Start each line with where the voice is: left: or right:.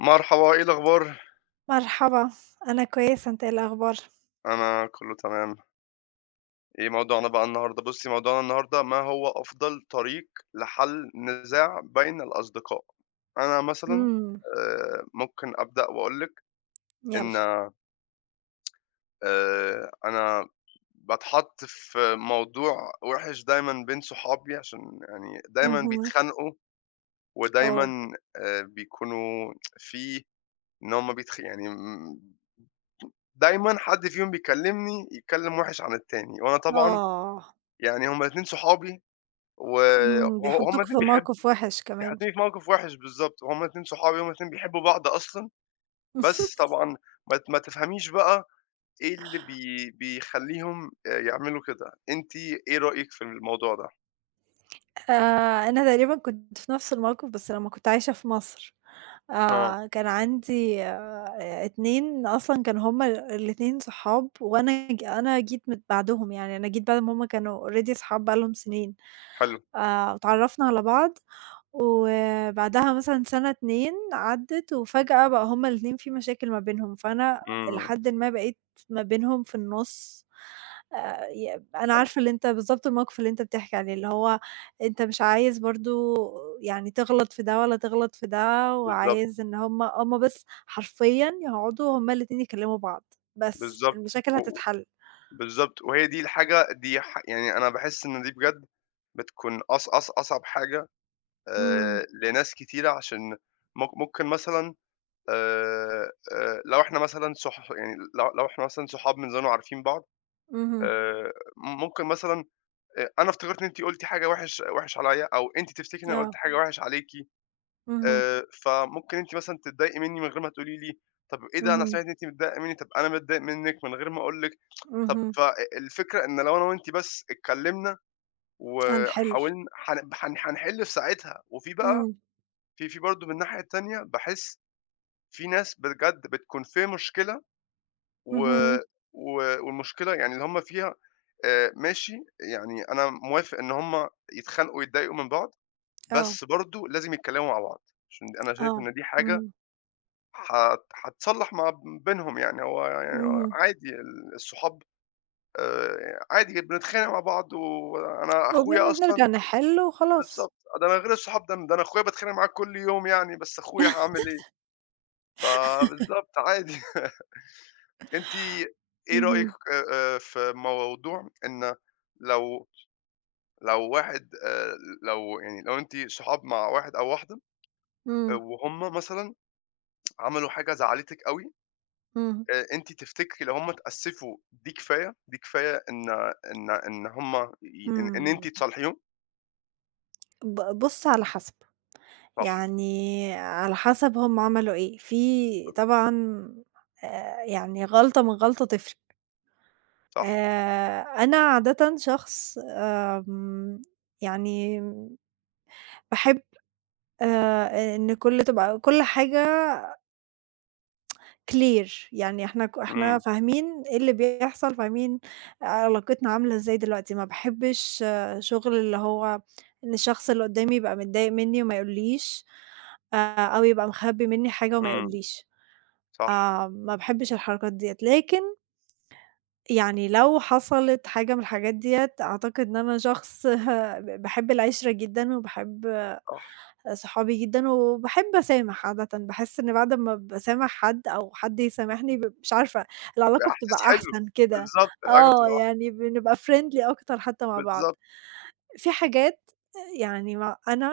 left: مرحبا، إيه الأخبار؟
right: مرحبا، أنا كويسة، أنت إيه الأخبار؟
left: أنا كله تمام. إيه موضوعنا بقى النهارده؟ بُصّي، موضوعنا النهارده ما هو أفضل طريق لحل نزاع بين الأصدقاء؟ أنا مثلًا
right: إمم،
left: ممكن أبدأ وأقول لِك
right: يالّا.
left: إن أنا باتحط في موضوع وِحِش دايمًا بين صحابي عشان يعني دايمًا
right: اهم،
left: بيتخانقوا
right: أوه!
left: ودايمًا بيكونوا في إن هم بيتخ يعني دايمًا حد فيهم بيكلّمني يتكلّم وِحِش عن التاني وأنا طبعًا
right: آه،
left: يعني هُم الاتنين صحابي وه هُم
right: بيحطوك في
left: الاتنين بيحبوا،
right: موقف وِحِش
left: يعني
right: كمان.
left: حاطينّي في موقف وِحِش بالضبط، هُم الاتنين صحابي، هُم الاتنين بيحبوا بعض أصلًا، بس طبعًا ما تفهميش بقى إيه اللي بيخلّيهم يعملوا كده، أنتِ إيه رأيِك في الموضوع ده؟
right: أنا تقريبًا كنت في نفس الموقف بس لمّا كنت عايشة في مصر،
left: آه،
right: كان عندي 2 أصلًا كانوا هُم الاتنين صحاب وأنا ج أنا جيت من بعدهم، يعني أنا جيت بعد ما هُم كانوا already صحاب بقى لهم سنين،
left: حلو،
right: اتعرّفنا على بعض وبعدها مثلًا سَنة 2 عدّت وفجأة بقى هُم الاتنين في مشاكل ما بينهم، فأنا إلى
left: إمم،
right: حدٍ ما بقيت ما بينهم في النُص، ي أنا
left: حلو،
right: عارفة اللي أنت بالضبط الموقف اللي أنت بتحكي عليه، اللي هو أنت مش عايز برضه يعني تغلط في ده ولا تغلط في ده،
left: بالضبط،
right: وعايز إن هُم بس حرفيًا يقعدوا هُم الاتنين يكلموا بعض، بس
left: بالضبط،
right: المشاكل
left: و و
right: هتتحل.
left: بالضبط، وهي دي الحاجة دي يعني أنا باحس إن دي بجد بتكون أص أص أصعب حاجة
right: إمم،
left: لناس كتيرة عشان ممكن مثلًا آآ لو إحنا مثلًا صح يعني لو إحنا مثلًا صحاب من زمان وعارفين بعض،
right: اهم،
left: ممكن مثلًا أنا افتكرت إن أنتِ قُلتِ حاجة وِحِش وِحِش عليّا أو أنتِ تفتكري إن أنا قُلت
right: آه،
left: حاجة وِحِش عليكِ،
right: اهم،
left: فممكن أنتِ مثلًا تتضايقي منّي من غير ما تقولي لي، طَب إيه ده أنا
right: اهم،
left: سمعت إن أنتِ متضايقة منّي، طَب أنا متضايق منِّك من غير ما أقول لِك، طَب
right: اهم،
left: الفكرة إن لو أنا وأنتِ بس اتكلّمنا
right: هنحل،
left: وحاولن هن هن هنحِل في ساعتها، وفي بقى
right: إمم،
left: في برضه من الناحية التانية باحس في ناس بجد بتكون في مشكلة و
right: اهم،
left: و والمشكلة يعني اللي هُم فيها ماشي، يعني أنا موافق إن هُم يتخانقوا ويتضايقوا من بعض،
right: آه،
left: بس برضه لازم يتكلموا مع بعض، عشان أنا شايف
right: آه،
left: إن دي حاجة
right: اهم،
left: هتصلّح ما بينهم يعني، هو يعني هو
right: اهم،
left: عادي الصحاب عادي بنتخانق مع بعض وأنا أخويا
right: وبن
left: أصلًا
right: بنرجع نحل وخلاص.
left: بالضبط، ده أنا غير الصحاب ده، ده أنا أخويا باتخانق معاه كل يوم يعني، بس أخويا هاعمل إيه؟ فبالضبط عادي. أنتِ إيه رأيِك
right: اهم،
left: في موضوع إن لو لو واحد لو أنتِ صحاب مع واحد أو واحدة آه،
right: إمم،
left: وهُم مثلًا عملوا حاجة زعّلتِك أوي،
right: إمم،
left: أنتِ تفتكري لو هُم اتأسفوا دي كفاية، إن إن إن هُم ي إن إن
right: إمم،
left: أنتِ تصالحيهم؟
right: بُص على حسب.
left: صح،
right: يعني على حسب هم عملوا إيه، في طبعًا يعني غلطة من غلطة تفرق،
left: صح،
right: أنا عادةً شخص يعني باحب إن تبقى كل حاجة clear يعني إحنا
left: إمم،
right: فاهمين إيه اللي بيحصل، فاهمين علاقتنا عاملة إزاي دلوقتي، ما باحبش شغل اللي هو إن الشخص اللي قدامي يبقى متضايق مني وما يقوليش، آآ أو يبقى مخبي مني حاجة وما
left: إمم،
right: يقوليش.
left: صح،
right: ما باحبش الحركات ديّة، لكن يعني لو حصلت حاجة من الحاجات ديّة أعتقد إن أنا شخص باحب العِشرة جدًا وباحب
left: صح،
right: صحابي جدًا وباحب أسامح عادةً، باحس إن بعد ما باسامح حد أو حد يسامحني مش عارفة العلاقة
left: إحساس
right: بتبقى
left: حلو،
right: أحسن كده،
left: بالضبط، العلاقة
right: آه،
left: بتبقى
right: يعني بنبقى friendly أكتر حتى مع بعض.
left: بالضبط،
right: في حاجات يعني ما أنا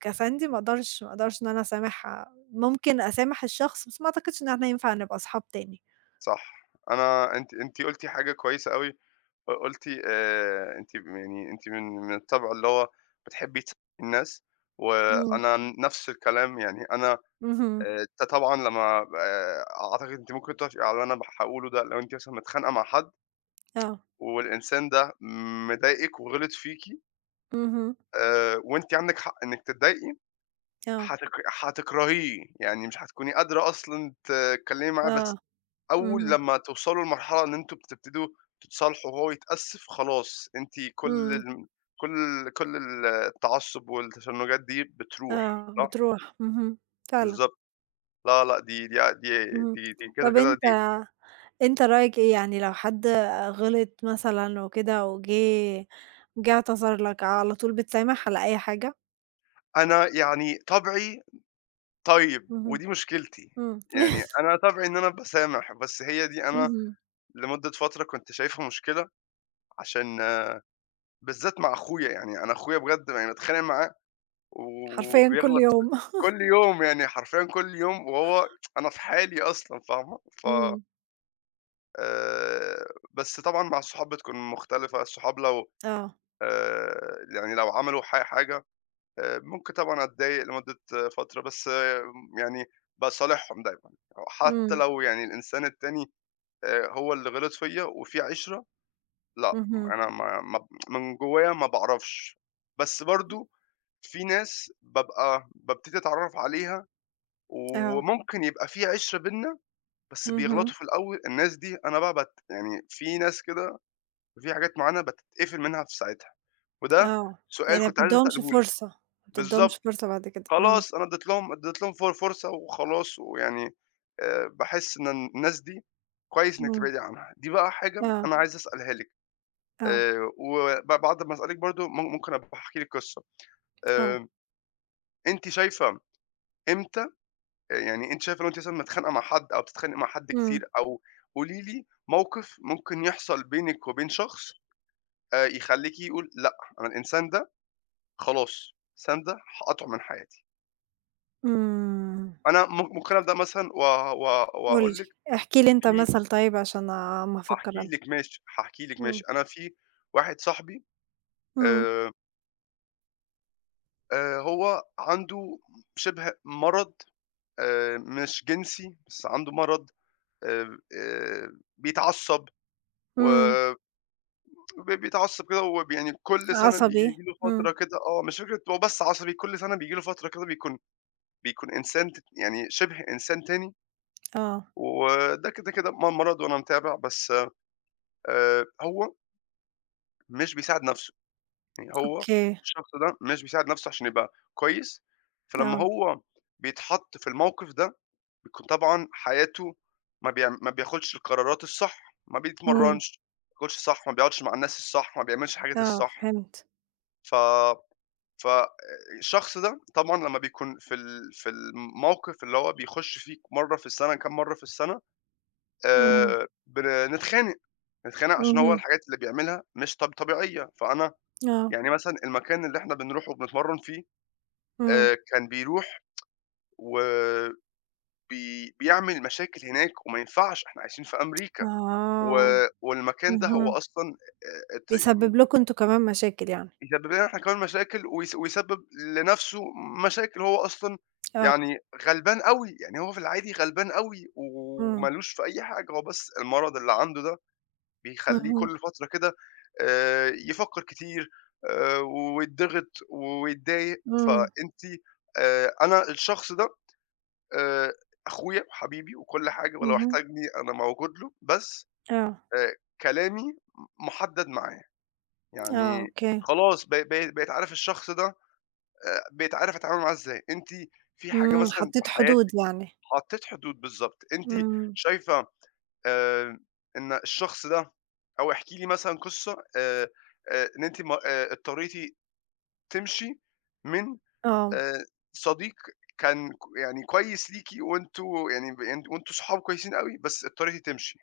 right: كساندي ما أقدرش إن أنا أسامحها، ممكن أسامح الشخص بس ما أعتقدش إن إحنا ينفع نبقى صحاب تاني.
left: صح، أنا أنتِ أنتِ قُلتِ حاجة كويسة أوي. قُلتِ أنتِ م يعني أنتِ من الطبع اللي هو بتحبّي تساعدي الناس،
right: إمم.
left: وأنا نفس الكلام يعني أنا
right: اهم،
left: ط طبعًا لمّا ب أعتقد أنتِ ممكن توافقي على اللي أنا هاقوله ده، لو أنتِ مثلًا متخانقة مع حد
right: آه،
left: والإنسان ده مضايقِك وغِلط فيكِ
right: اهم،
left: وأنتِ عندِك حق إنِّك تتضايقي،
right: آه،
left: هتك هتكرهيه، يعني مش هتكوني قادرة أصلًا تتكلّمي معاه
right: آه،
left: بس أول
right: اهم،
left: لمّا توصلوا لمرحلة إن أنتم بتبتدوا تتصالحوا وهو يتأسف خلاص، أنتِ
right: إمم،
left: كل التعصب والتشنجات دي بتروح،
right: آه،
left: صح؟
right: بتروح، اهم، فعلًا،
left: بالضبط. لا، لأ، دي دي ع دي
right: اهم،
left: دي دي كده،
right: طَب
left: كده
right: أنت
left: دي
right: أنت رأيك إيه يعني لو حد غلط مثلًا وكده جه اعتذر لك، على طول بتسامح على أي حاجة؟
left: أنا يعني طبعي طيب
right: اهم،
left: ودي مشكلتي،
right: اهم،
left: يعني أنا طبعي إن أنا باسامح، بس هي دي أنا لمدة فترة كنت شايفها مشكلة عشان آه، بالذات مع أخويا، يعني أنا أخويا بجد يعني باتخانق معاه
right: حرفيًا كل
left: وبيغلط
right: يوم،
left: كل يوم، يعني حرفيًا كل يوم وهو أنا في حالي أصلًا فاهمة؟ ف
right: إمم،
left: بس طبعًا مع الصحاب بتكون مختلفة، الصحاب لو
right: آه،
left: آآ، يعني لو عملوا حاجة ممكن طبعًا أتضايق لمدة آه، فترة، بس آه، يعني باصالحهم دايمًا، حتى
right: إمم،
left: لو يعني الإنسان التاني هو اللي غلط فيّا وفي عِشرة لأ،
right: اهم،
left: أنا ما ما من جوايا ما باعرفش، بس برضه في ناس بابتدي أتعرّف عليها
right: آه،
left: وممكن يبقى في عِشرة بيننا، بس
right: اهم،
left: بيغلطوا في الأول الناس دي أنا بقى يعني في ناس كده وفي حاجات معيّنة باتقفل منها في ساعتها، وده
right: آه، يعني
left: سؤال
right: ما
left: كنت عايز
right: بتدّيهمش
left: أسأله لِك،
right: فرصة، ما بتدّيهمش
left: بالضبط،
right: فرصة بعد كده، إمم،
left: خلاص أنا ادّيت لهم فرصة وخلاص ويعني باحس إن الناس دي كويس إنِّك
right: إمم،
left: تبعدي عنها، دي بقى حاجة
right: آه،
left: أنا عايز أسألها لِك
right: آه،
left: بعد ما أسألِك برضه ممكن أبقى أحكي لِك قصة،
right: آه.
left: آآ أنتِ شايفة إمتى يعني أنتِ شايفة لو أنتِ مثلًا متخانقة مع حد أو بتتخانقي مع حد
right: إمم،
left: كتير أو قولي لي موقِف ممكن يحصل بينِك وبين شخص يخلّيكِ يقول لأ، أنا الإنسان ده خلاص، الإنسان ده هاقاطعه من حياتي.
right: إمم،
left: أنا ممكن أبدأ مثلًا و و
right: قُل
left: وأقول لِك
right: لي، احكِ لي أنت
left: في
right: طيب عشان أمّا أفكّر أنا.
left: هاحكي لِك
right: إمم،
left: ماشي. أنا في واحد صاحبي
right: إمم،
left: آآ هو عنده شِبه مرض مش جنسي، بس عنده مرض بيتعصّب و
right: إمم،
left: بيتعصب كده يعني كل سنة
right: عصبي،
left: بييجي له
right: إمم،
left: فترة كده مش فكرة هو بس عصبي، كل سنة بييجي له فترة كده بيكون إنسان ت يعني شِبه إنسان تاني،
right: آه،
left: وده كده، كده مرض وأنا متابع، بس هو مش بيساعد نَفْسه، يعني هو
right: أوكي،
left: الشخص ده مش بيساعد نَفْسه عشان يبقى كويس، فلمّا
right: آه،
left: هو بيتحط في الموقف ده، بيكون طبعًا حياته ما بياخدش القرارات الصح، ما
right: إمم،
left: بيتمرّنش، ما بياكلش صح، ما بيقعدش مع الناس الصح، ما بيعملش الحاجات
right: آه،
left: الصح،
right: فهمت،
left: ف فالشخص ده طبعًا لمّا بيكون في في الموقف اللي هو بيخش فيك مرّة في السَنة، كام مرّة في السَنة،
right: اهم،
left: آآ بنتخانق، بنتخانق عشان هو
right: اهم،
left: الحاجات اللي بيعملها مش طبيعية، فأنا
right: آه،
left: يعني مثلًا المكان اللي إحنا بنروحه وبنتمرّن فيه
right: إمم،
left: كان بيروح وبي بيعمل مشاكل هناك وما ينفعش، إحنا عايشين في أمريكا و
right: آه،
left: والمكان ده هو
right: اهم،
left: أصلًا ات يعني
right: بيسبب لكم أنتم كمان مشاكل يعني،
left: يسبب لنا إحنا كمان مشاكل ويسبب لنَفْسه مشاكل، هو أصلًا
right: آه،
left: يعني غلبان أوي، يعني هو في العادي غلبان أوي وما
right: إمم،
left: لوش في أي حاجة، هو بس المرض اللي عنده ده بيخلّيه
right: اهم،
left: كل فترة كده يفكّر كتير آآ ويتضغط ويتضايق،
right: إمم،
left: فأنتِ أنا الشخص ده آآ أخويا وحبيبي وكل حاجة ولو
right: اهم،
left: احتاجني أنا موجود له، بس
right: آه،
left: آآ كلامي محدّد معاه،
right: آه،
left: يعني
right: أوكي،
left: خلاص ب ب بقيت عارف الشخص ده بقيت عارف أتعامل معاها إزاي، أنتِ في حاجة مثلًا في
right: حطّيت حدود
left: حياتِك
right: يعني،
left: حطيتِ حدود بالضبط، أنتِ
right: إمم،
left: شايفة آآ إن الشخص ده أو احكي لي مثلًا قصة إن أنتِ م اضطريتِ تمشي من
right: آه،
left: آآ صديق كان يعني كويس ليكِ وأنتم يعني ب يعني وأنتم صحاب كويسين أوي، بس اضطريتِ تمشي.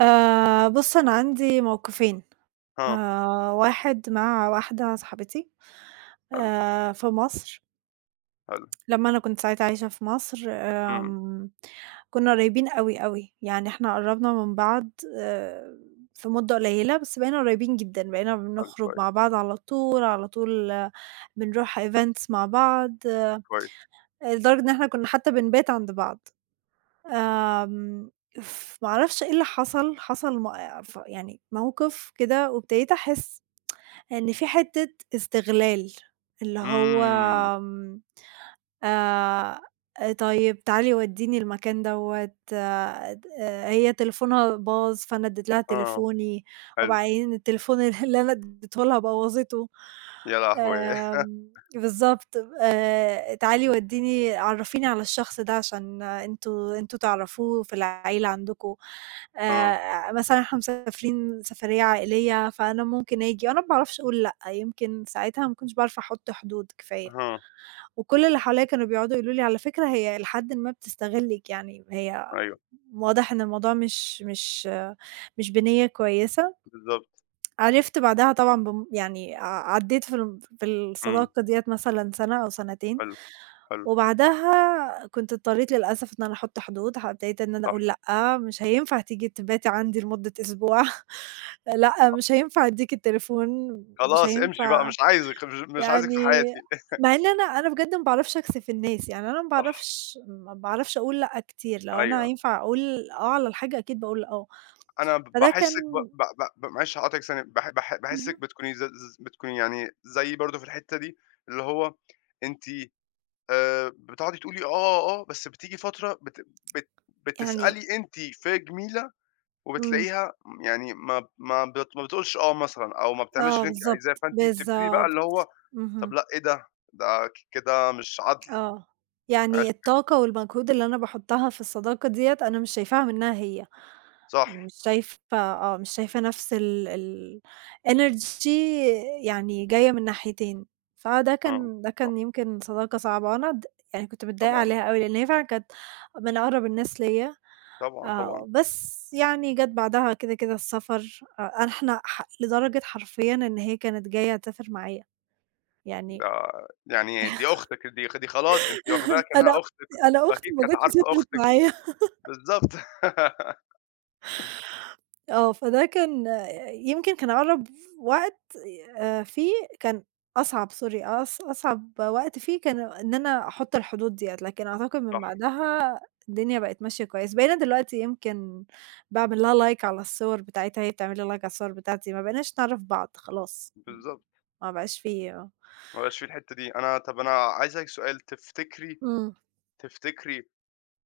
right: بُص أنا عندي موقفين.
left: ها،
right: واحد مع واحدة صاحبتي
left: حلو،
right: في مصر،
left: حلو،
right: لمّا أنا كنت ساعتها عايشة في مصر
left: إمم،
right: كُنّا قريبين أوي، أوي، يعني إحنا قرّبنا من بعض آآ في مدة قليلة، بس بقينا قريبين جدًا، بقينا
left: حلو
right: بنخرج مع
left: كويس،
right: بعض على طول، على طول آه، بنروح events مع بعض، آه،
left: كويس.
right: لدرجة إن إحنا كُنّا حتى بنبات عند بعض. آمم، ما أعرفش إيه اللي حصل، حصل م ف يعني موقف كده وابتديت أحس إن في حتّة استغلال، اللي هو
left: إمم،
right: آآ طيب تعالي ودّيني المكان دوّة د آه، هي تليفونها باظ فأنا ادّيت لها
left: آه،
right: تليفوني،
left: حلو،
right: وبعدين التليفون اللي أنا ادّيته لها بوّظته.
left: يا لهوي!
right: آمم بالضبط، تعالي عرّفيني على الشخص ده عشان أنتم تعرفوه في العيلة عندكم.
left: آه،
right: مثلًا إحنا مسافرين سفرية عائلية، فأنا ممكن آجي وأنا ما باعرفش أقول لأ، يمكن ساعتها ما كنتش باعرف أحُط حدود كفاية.
left: أها،
right: وكل اللي حواليّا كانوا بيقعدوا يقولوا لي: "على فكرة هي إلى حدٍ ما بتستغلِّك، يعني هي
left: أيوه،
right: واضح إن الموضوع مش بنيّة كويسة."
left: بالضبط،
right: عرفت بعدها طبعًا يعني عدّيت في
left: إمم.
right: الصداقة ديّة مثلًا سَنة أو سَنتين،
left: حلو، حلو،
right: وبعدها كنت اضطريت للأسف إن أنا أحُط حدود، ابتديت إن أنا
left: صح.
right: أقول لأ، مش هينفع تيجي تباتي عندي لمدة أسبوع، لأ مش هينفع أدّيك التليفون، مش
left: خلاص امشي بقى
right: هينفع
left: مش عايزِك، مش عايزِك في
right: يعني
left: حياتي.
right: مع إن أنا بجد ما باعرفش أكسف الناس، يعني أنا ما
left: صح،
right: باعرفش ما باعرفش أقول لأ كتير، لو أنا
left: أيوه.
right: ينفع أقول آه على الحاجة أكيد باقول آه،
left: أنا
right: فده
left: باحسِّك ب
right: كان
left: ب ب معلش هاقاطعِك ثانية،
right: اهم،
left: باحسِّك بتكوني ز ز بتكوني يعني زيي برضه في الحتّة دي، اللي هو أنتِ بتقعدي تقولي آه، آه، آه، بس بتيجي فترة بت بت
right: يعني
left: بتسألي أنتِ في جميلة
right: إمم،
left: وبتلاقيها يعني ما بتقولش آه مثلًا أو ما بتعملش
right: آه
left: اللي أنتِ
right: بالضبط،
left: عايزاه، فأنتِ بتبتدي بقى
right: بالضبط،
left: اللي هو طب
right: اهم.
left: لأ، إيه ده؟ ده كده مش عدْل.
right: آه. يعني
left: ماشي،
right: الطاقة والمجهود اللي أنا باحُطّها في الصداقة ديّة أنا مش شايفاها منّها هي.
left: صح،
right: مش شايفة آه. مش شايفة نفس ال الenergy يعني جاية من ناحيتين. فده
left: آه.
right: كان ده كان يمكن صداقة صعبة وأنا د يعني كنت متضايقة
left: طبعًا،
right: عليها أوي لإن هي فعلًا كانت من أقرب الناس ليّا.
left: طبعًا، طبعًا.
right: آه. بس يعني جات بعدها كده، كده السفر. أ إحنا ح لدرجة حرفيًا إن هي كانت جاية تسافر معايا. يعني
left: ده يعني دي أختِك دي خلاص أنتِ واخداها
right: أنا
left: كأنها
right: أختي
left: أختِك،
right: أنا أختي
left: وأكيد
right: ما
left: كانت
right: جاتش
left: عارفة
right: سافرت
left: أختِك
right: معايا.
left: بالضبط.
right: آه، فده كان يمكن كان أقرب وقت فيه كان أصعب sorry أص أصعب وقت فيه كان إن أنا أحط الحدود ديّة، لكن أعتقد من
left: صح،
right: بعدها الدنيا بقت ماشية كويس، بقينا دلوقتي يمكن باعمل لها like على الصور بتاعتها، هي بتعمل لي like على الصور بتاعتي، ما بقيناش نعرف بعض خلاص،
left: بالضبط.
right: ما بقاش في آه.
left: ما بقاش في الحتّة دي. أنا طَب أنا عايز أسألِك سؤال،
right: إمم،
left: تفتكري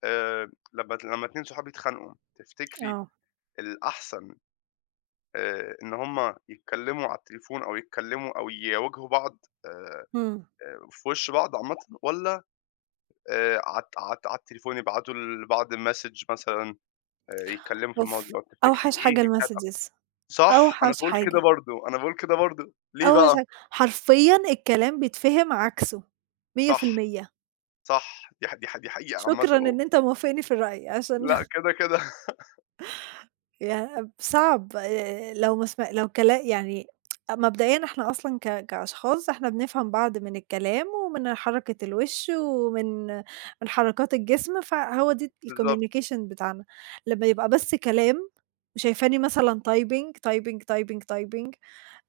left: لمّا 2 صحاب يتخانقوا، تفتكري
right: آه،
left: الأحسن إن هم يتكلّموا على التليفون أو يتكلّموا أو يواجهوا بعض آآ
right: إمم،
left: في وِش بعض عامةً والّا على التليفون يبعتوا لبعض message مثلًا؟ يتكلموا في
right: أوف!
left: الموضوع، تفتكري
right: أوحش حاجة
left: إيه بيساعد أكتر؟
right: الMessages
left: صح،
right: أوحش حاجة.
left: أنا باقول كده برضه، ليه
right: أو
left: بقى؟
right: عشان حرفيًا الكلام بيتفهم عكسه
left: صح،
right: 100%
left: صح، دي حقيقة عامةً
right: شكرًا إن أنت موافقني في الرأي عشان
left: لأ كده، كده
right: صعب لو ما سم لو كلا يعني مبدئيًا إحنا أصلًا كأشخاص إحنا بنفهم بعض من الكلام ومن حركة الوش ومن حركات الجسم، فهو دي
left: بالضبط،
right: الcommunication بتاعنا. لمّا يبقى بس كلام وشايفاني مثلًا typing، typing، typing، typing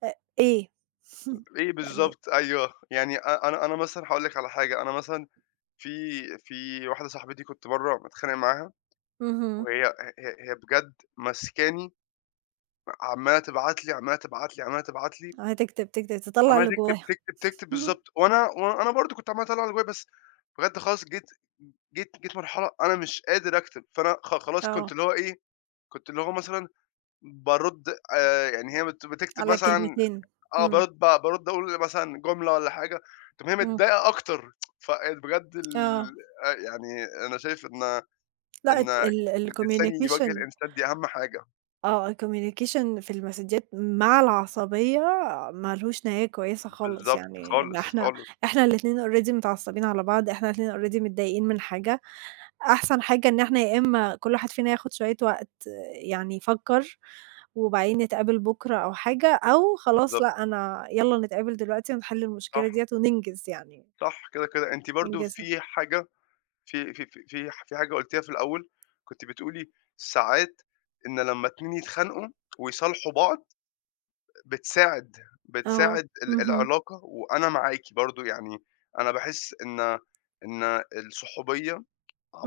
right: إيه؟
left: إيه
right: يعني
left: بالضبط، أيوه، يعني أ أنا أنا مثلًا هاقول لِك على حاجة، أنا مثلًا في في واحدة صاحبتي كنت مرّة متخانق معاها
right: اهم،
left: وهي ه هي هي بجد ماسكاني عمّالة تبعت لي، عمّالة تبعت لي، عمّالة تبعت لي
right: هتكتب، تكتب، تطلّع
left: عمّال
right: اللي جواك.
left: تكتب، تكتب، تكتب
right: اهم،
left: بالضبط، وأنا برضه كنت عمّال أطلّع اللي جوايا، بس بجد خلاص جيت مرحلة أنا مش قادر أكتب، فأنا خلاص
right: آه،
left: كنت اللي هو مثلًا بارُد يعني هي بتكتب
right: على
left: مثلًا
right: كلمتين، إمم،
left: بارُد بارُد أقول مثلًا جملة والّا حاجة، تقوم هي
right: إمم،
left: متضايقة أكتر، فبجد ال
right: آه،
left: يعني أنا شايف إن
right: لأ
left: إن
right: ات ال
left: الإنسان يواجه
right: الcommunication
left: الإنسان دي أهم حاجة،
right: آه، الcommunication في المسدجات مع العصبية ما لهوش نهاية كويسة خالص،
left: بالضبط،
right: يعني إن
left: خالص،
right: إحنا
left: خالص،
right: إحنا الاتنين already متعصبين على بعض، إحنا الاتنين already متضايقين من حاجة، أحسن حاجة إن إحنا يا إما كل واحد فينا ياخد شوية وقت يعني يفكّر، وبعدين نتقابل بُكرة أو حاجة، أو خلاص
left: بالضبط،
right: لأ أنا يالّا نتقابل دلوقتي ونحل المشكلة
left: صح،
right: ديّة وننجز يعني،
left: صح، كده، كده. أنتِ برضه
right: ننجزها.
left: في حاجة في حاجة قُلتيها في الأول، كنتِ بتقولي ساعات إن لمّا 2 يتخانقوا ويصالحوا بعض بتساعد
right: آه،
left: بتساعد
right: اهم،
left: العلاقة وأنا معاكِ برضه، يعني أنا باحس إن الصحوبية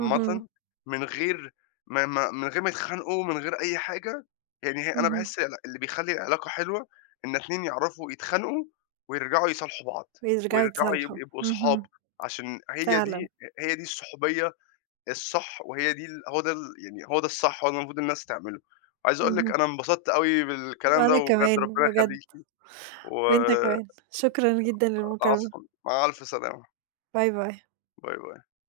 right: اهم،
left: من غير ما ما من غير ما يتخانقوا، من غير أي حاجة، يعني هي أنا
right: اهم،
left: باحس اللي بيخلّي العلاقة حلوة إن 2 يعرفوا يتخانقوا ويرجعوا يصالحوا بعض،
right: ويرجعوا
left: ويرجعوا
right: يتصالحوا،
left: يبقوا صحاب،
right: اهم،
left: عشان
right: فعلًا،
left: هي دي الصحوبية الصح وهي دي ال هو ده ال يعني هو ده الصح، هو ده المفروض الناس تعمله. عايز أقول لِك
right: اهم،
left: أنا انبسطت أوي بالكلام ده
right: وأنا
left: وبجد
right: كمان
left: ربنا
right: بجد،
left: يخليكِ،
right: وأنت
left: وعفوًا،
right: كمان، شكرًا جدًا للمكالمة،
left: مع ألف سلامة،
right: باي باي.
left: باي باي.